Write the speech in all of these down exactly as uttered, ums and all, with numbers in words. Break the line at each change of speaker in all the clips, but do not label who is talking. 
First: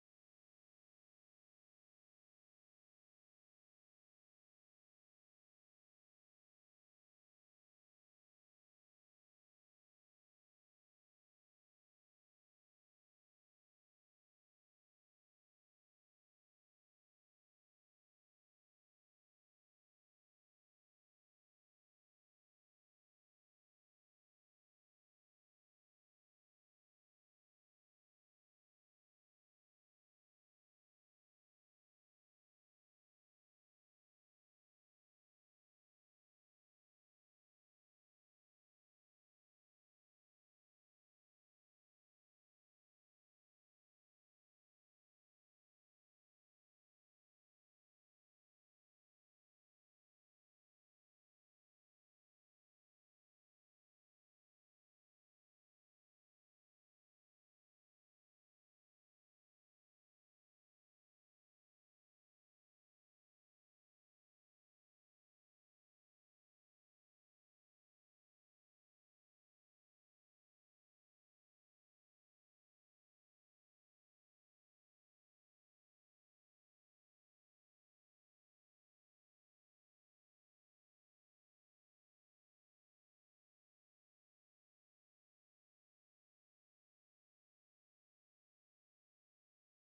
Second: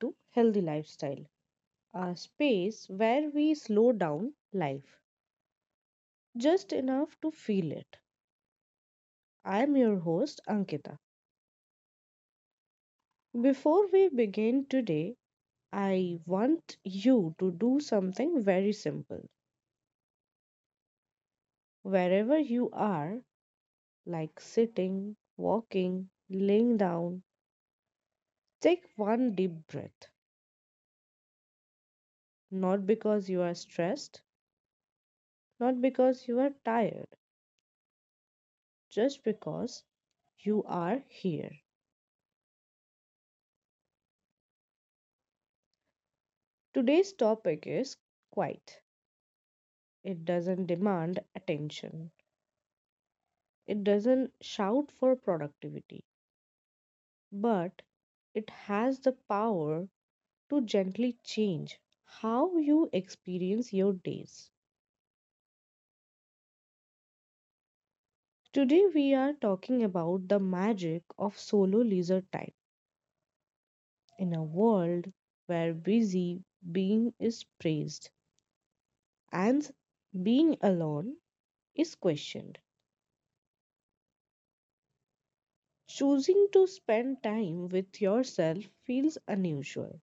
to Healthy Lifestyle, a space where we slow down life just enough to feel it. I am your host, Ankita. Before we begin today, I want you to do something very simple. Wherever you are, like sitting, walking, laying down, take one deep breath. Not because you are stressed, not because you are tired just because you are here. Today's topic is quiet. It doesn't demand attention, it doesn't shout for productivity, but it has the power to gently change how you experience your days. Today, we are talking about the magic of solo leisure time in a world where busy being is praised and being alone is questioned. Choosing to spend time with yourself feels unusual,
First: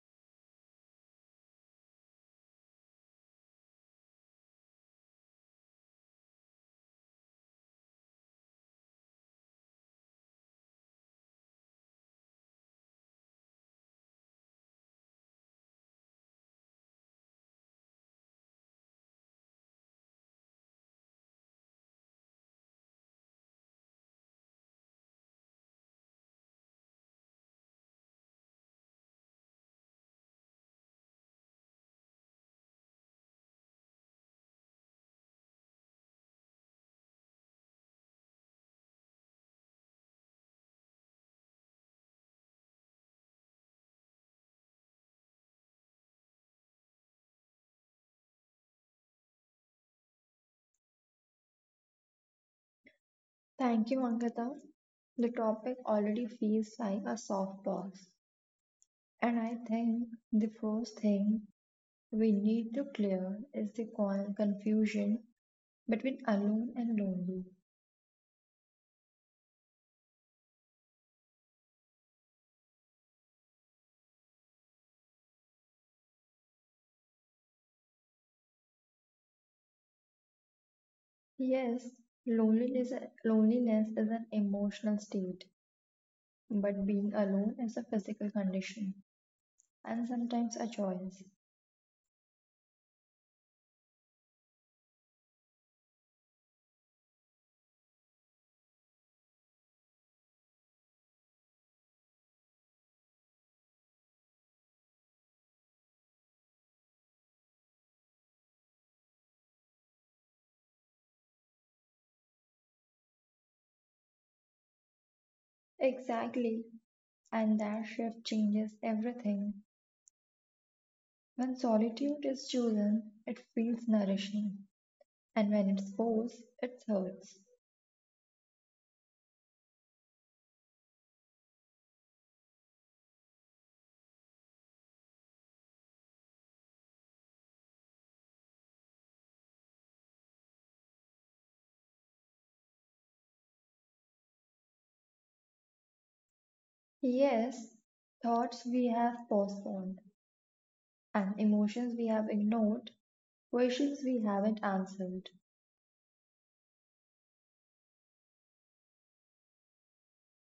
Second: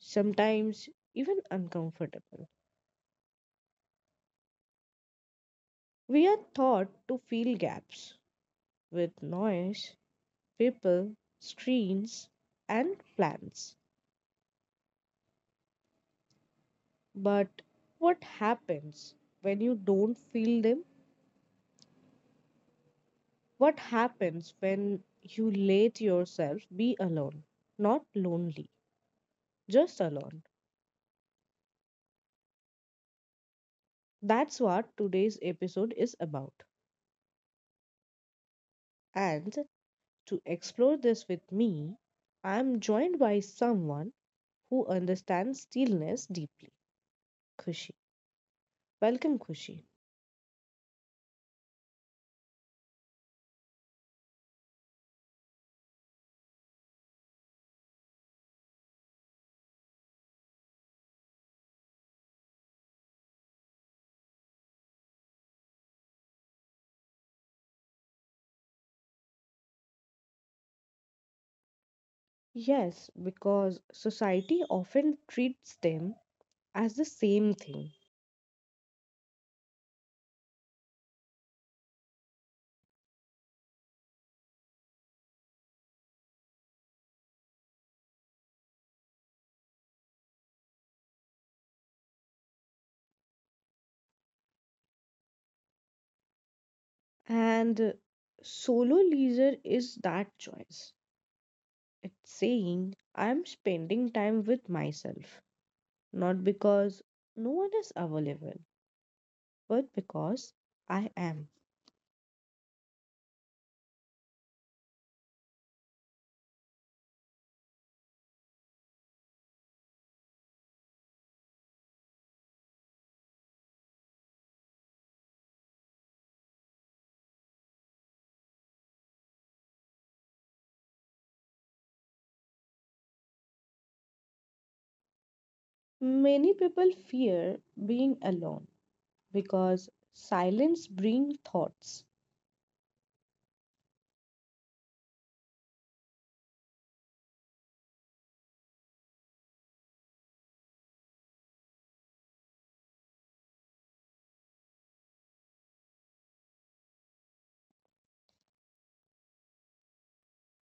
sometimes even uncomfortable. We are taught to fill gaps with noise, people, screens, and plans. But what happens when you don't feel them? What happens when you let yourself be alone? Not lonely, just alone. That's what today's episode is about. And to explore this with me, I am joined by someone who understands stillness deeply. Khushi. Welcome, Khushi.
Thank you, Ankita. The topic already feels like a softbox, and I think the first thing we need to clear is the con- confusion between alone and lonely.
Yes, because society often treats them as the same thing.
Yes, loneliness, loneliness is an emotional state, but being alone is a physical condition and sometimes a choice.
And uh, Solo leisure is that choice. It's saying, I'm spending time with myself, not because no one is available, but because I am.
Exactly, and that shift changes everything. When solitude is chosen, it feels nourishing, and when it's forced, it hurts.
Many people fear being alone because silence brings thoughts
Yes, thoughts we have postponed, and emotions we have ignored, questions we haven't answered.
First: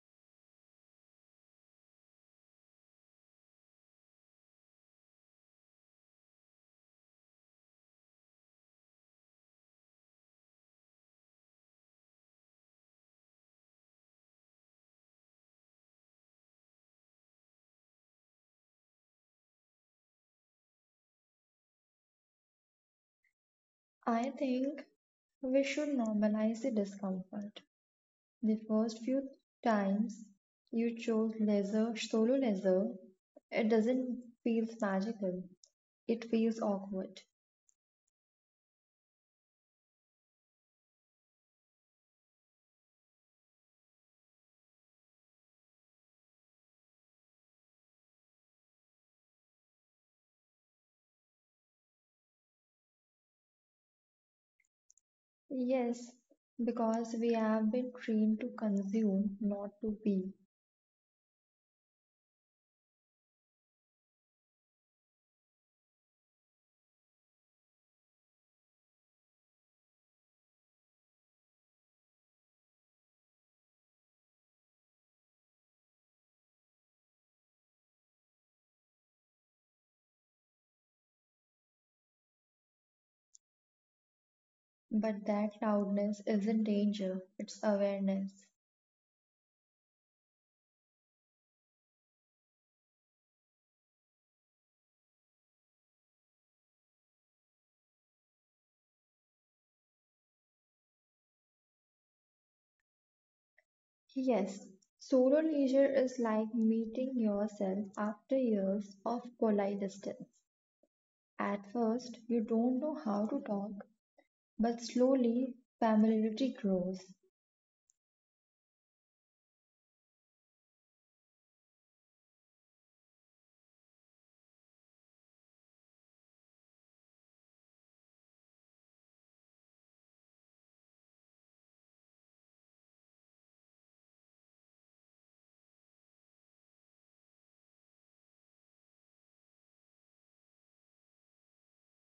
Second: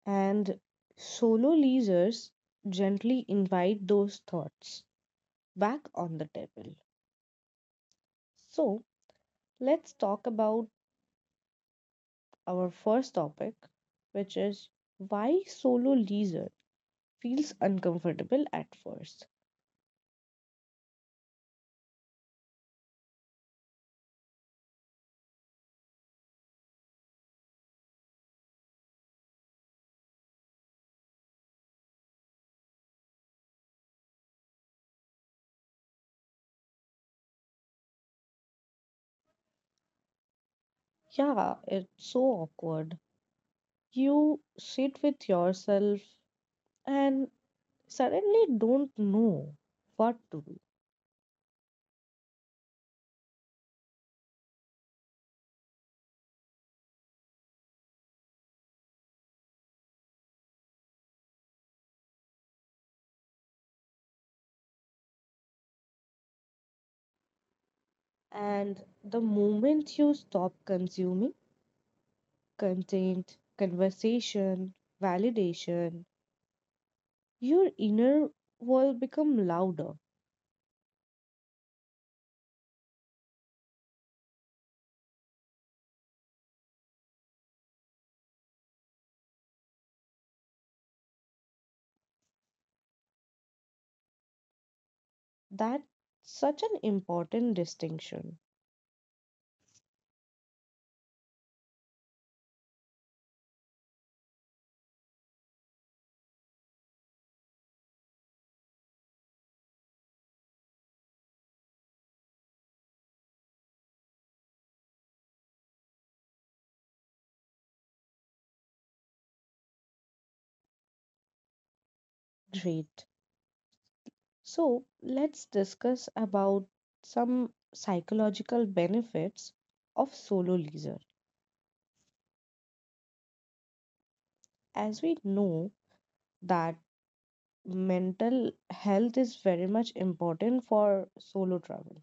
and solo leisures gently invite those thoughts back on the table. So, let's talk about our first topic, which is why solo leisure feels uncomfortable at first.
I think we should normalize the discomfort. The first few times you chose leisure, solo leisure, it doesn't feel magical. It feels awkward.
Yeah, it's so awkward. You sit with yourself and suddenly don't know what to do.
Yes, because we have been trained to consume, not to be.
And the moment you stop consuming, content, conversation, validation, your inner world become louder.
But that loudness isn't danger, it's awareness.
That's such an important distinction.
Yes, solo leisure is like meeting yourself after years of polite distance. At first, you don't know how to talk, but slowly familiarity grows.
Great. So let's discuss about some psychological benefits of solo leisure. As we know that mental health is very much important for solo travel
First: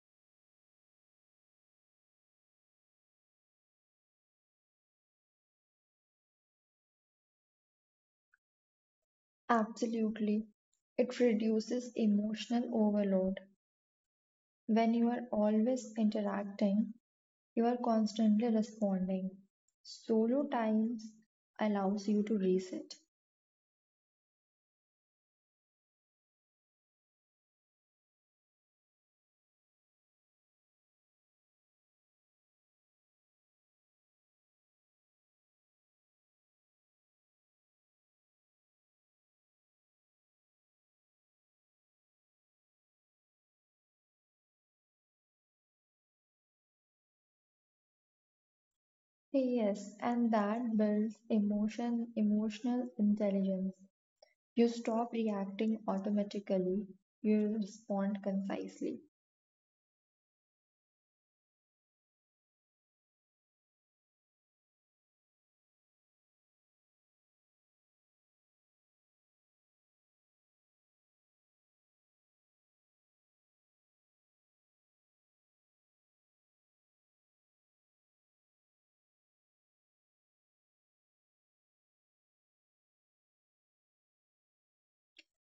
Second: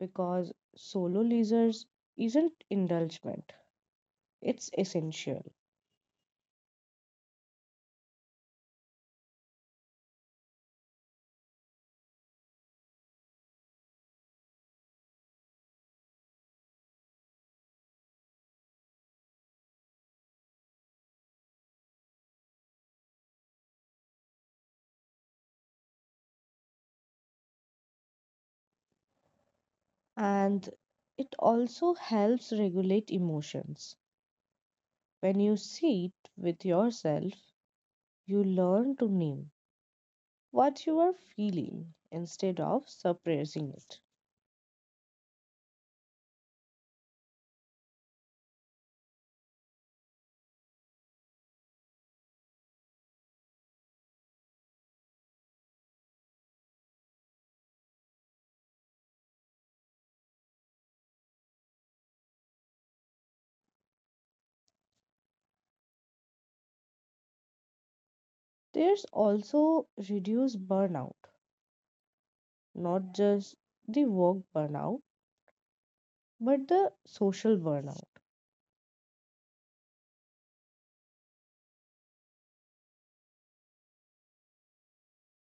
because solo leisure isn't indulgent, it's essential
Absolutely. It reduces emotional overload. When you are always interacting, you are constantly responding. Solo times allows you to reset.
and it also helps regulate emotions. When you sit with yourself, you learn to name what you are feeling instead of suppressing it.
Yes, and that builds emotion, emotional intelligence. You stop reacting automatically, you respond concisely.
There's also reduced burnout, not just the work burnout, but the social burnout.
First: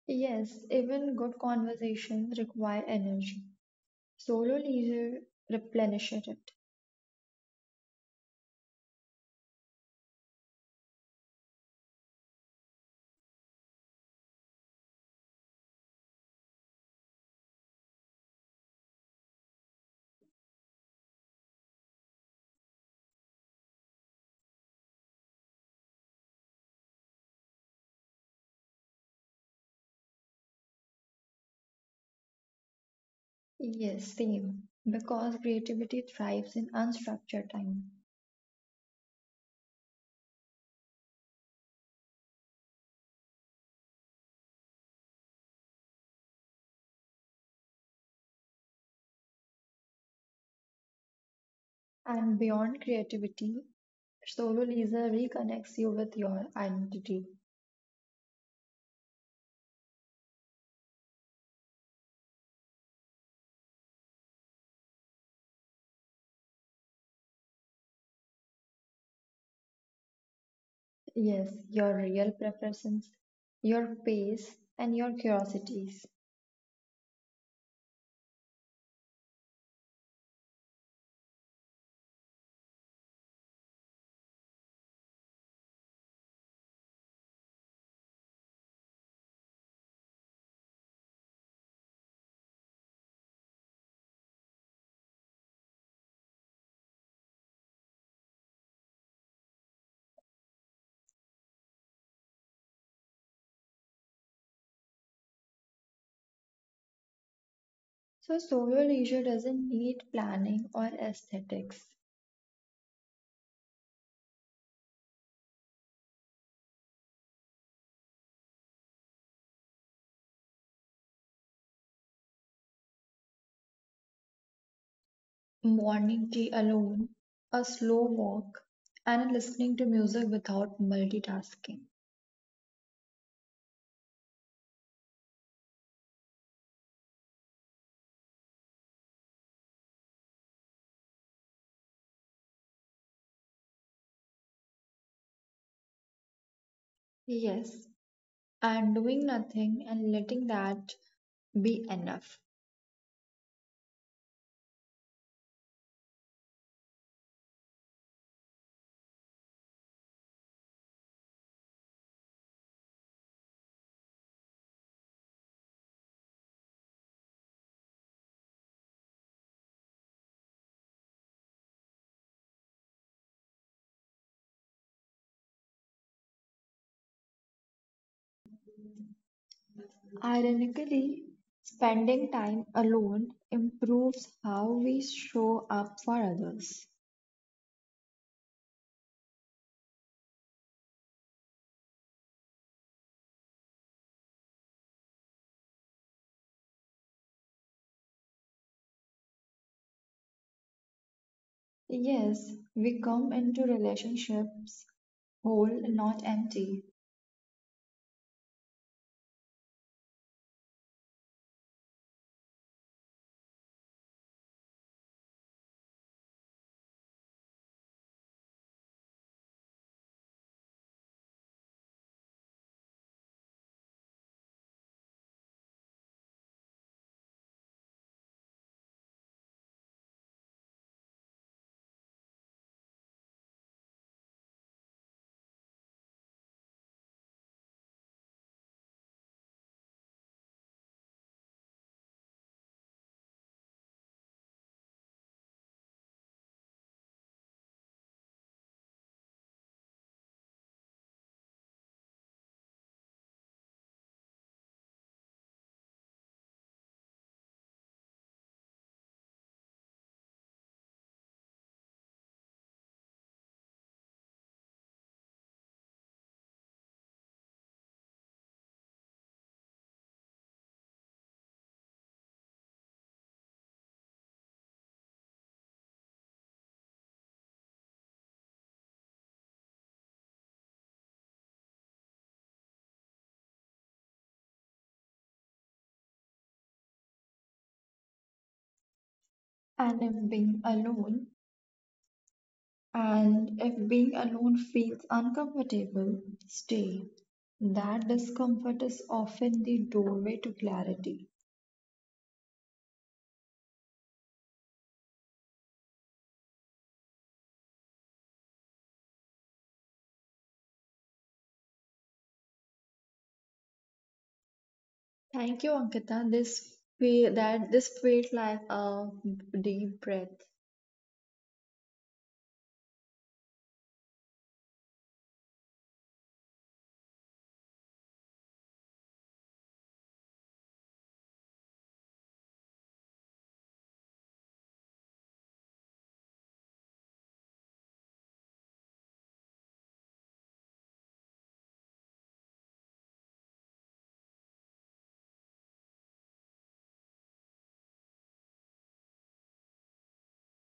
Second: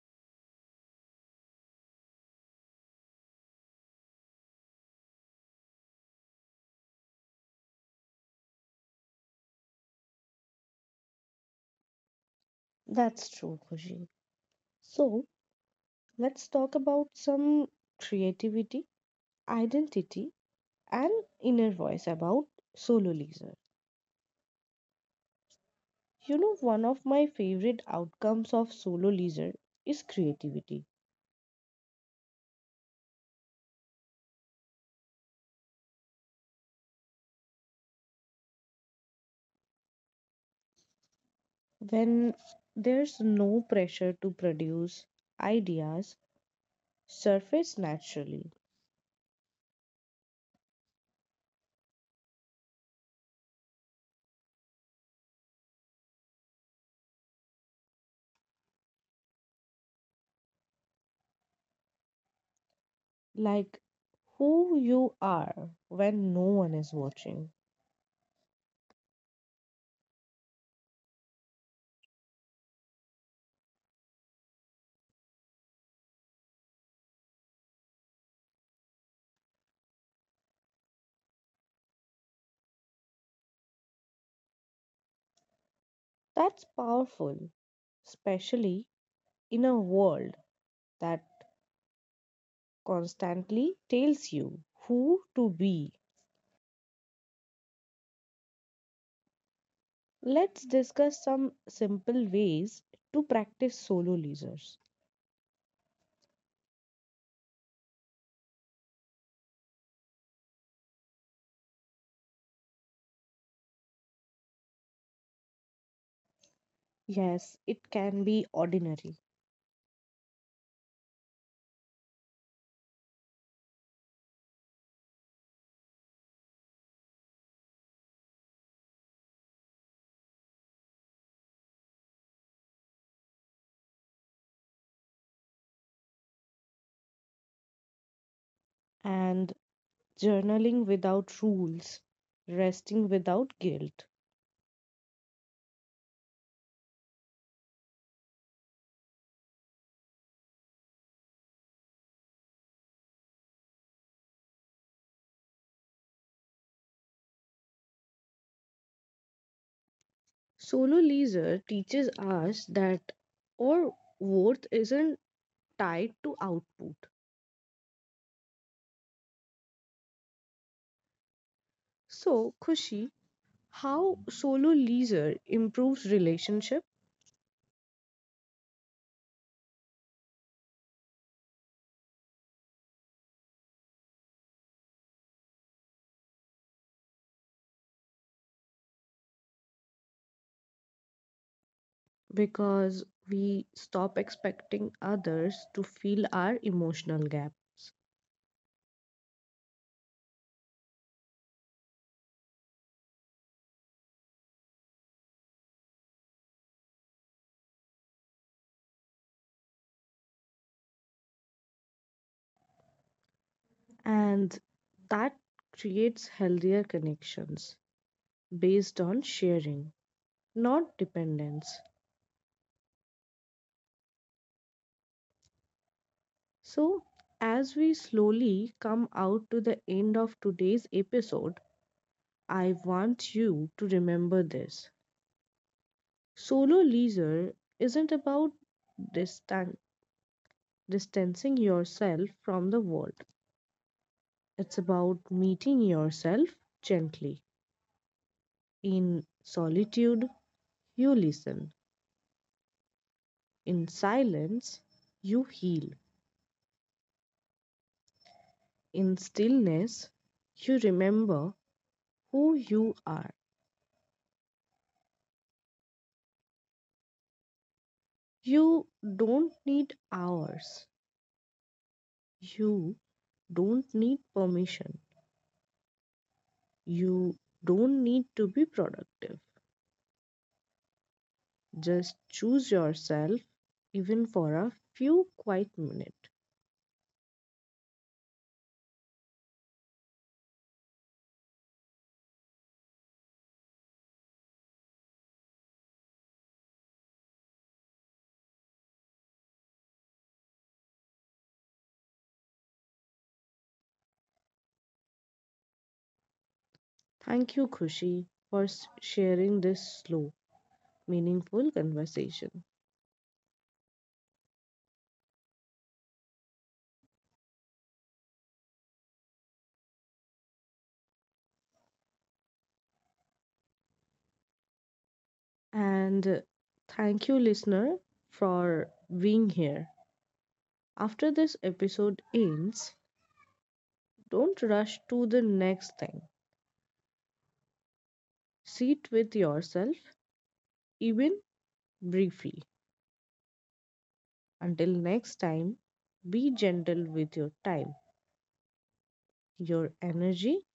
Yes, even good conversations require energy. Solo leisure replenishes it.
That's true, Khushi. So let's talk about some creativity, identity, and inner voice about soloism. You know, one of my favorite outcomes of solo leisure is creativity.
Yes, same. Because creativity thrives in unstructured time.
When there's no pressure to produce, ideas surface naturally,
And beyond creativity, solo leisure reconnects you with your identity.
like who you are when no one is watching.
Yes, your real preferences, your pace, and your curiosities.
That's powerful, especially in a world that constantly tells you who to be. Let's discuss some simple ways to practice solo leisure.
So, solo leisure doesn't need planning or aesthetics.
Yes, it can be ordinary.
Morning tea alone, a slow walk, and listening to music without multitasking.
And journaling without rules, resting without guilt.
Yes, and doing nothing and letting that be enough.
Solo leisure teaches us that our worth isn't tied to output. So, Khushi, how solo leisure improves relationship
Ironically, spending time alone improves how we show up for others.
because we stop expecting others to fill our emotional gap
Yes, we come into relationships whole, not empty.
and that creates healthier connections based on sharing, not dependence. So, as we slowly come out to the end of today's episode, I want you to remember this. Solo leisure isn't about distan- distancing yourself from the world, it's about meeting yourself gently. In solitude, you listen. In silence, you heal. In stillness, you remember who you are. You don't need hours. You don't need permission. You don't need to be productive. Just choose yourself, even for a few quiet minutes.
And if being alone, and if being alone feels uncomfortable, stay. That discomfort is often the doorway to clarity.
Thank you, Khushi, for s- sharing this slow, meaningful conversation.
Thank you, Ankita. This fe- that this felt like a deep breath.
And uh, Thank you, listener, for being here. After this episode ends, don't rush to the next thing. Sit with yourself, even briefly. Until next time, be gentle with your time, your energy,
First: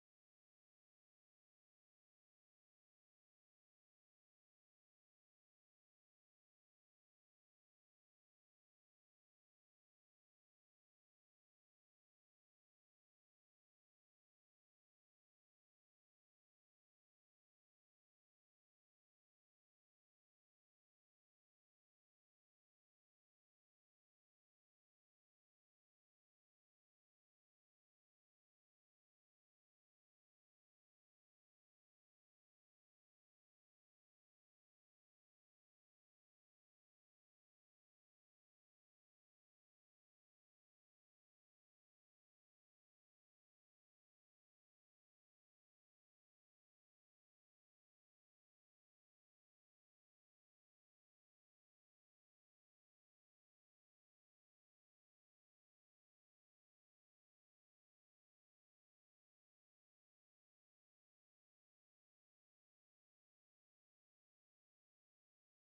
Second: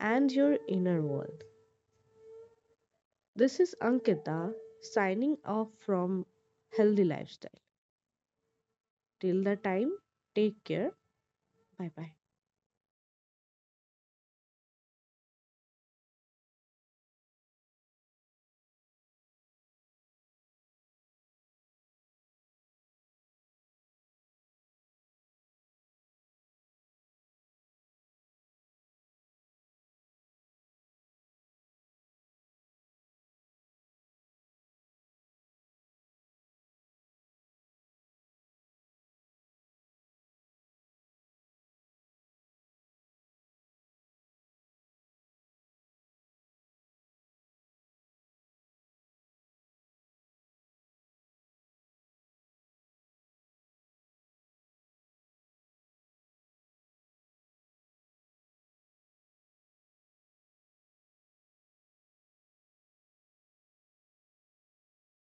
and your inner world. This is Ankita signing off from Healthy Lifestyle. Till the time, take care. Bye bye.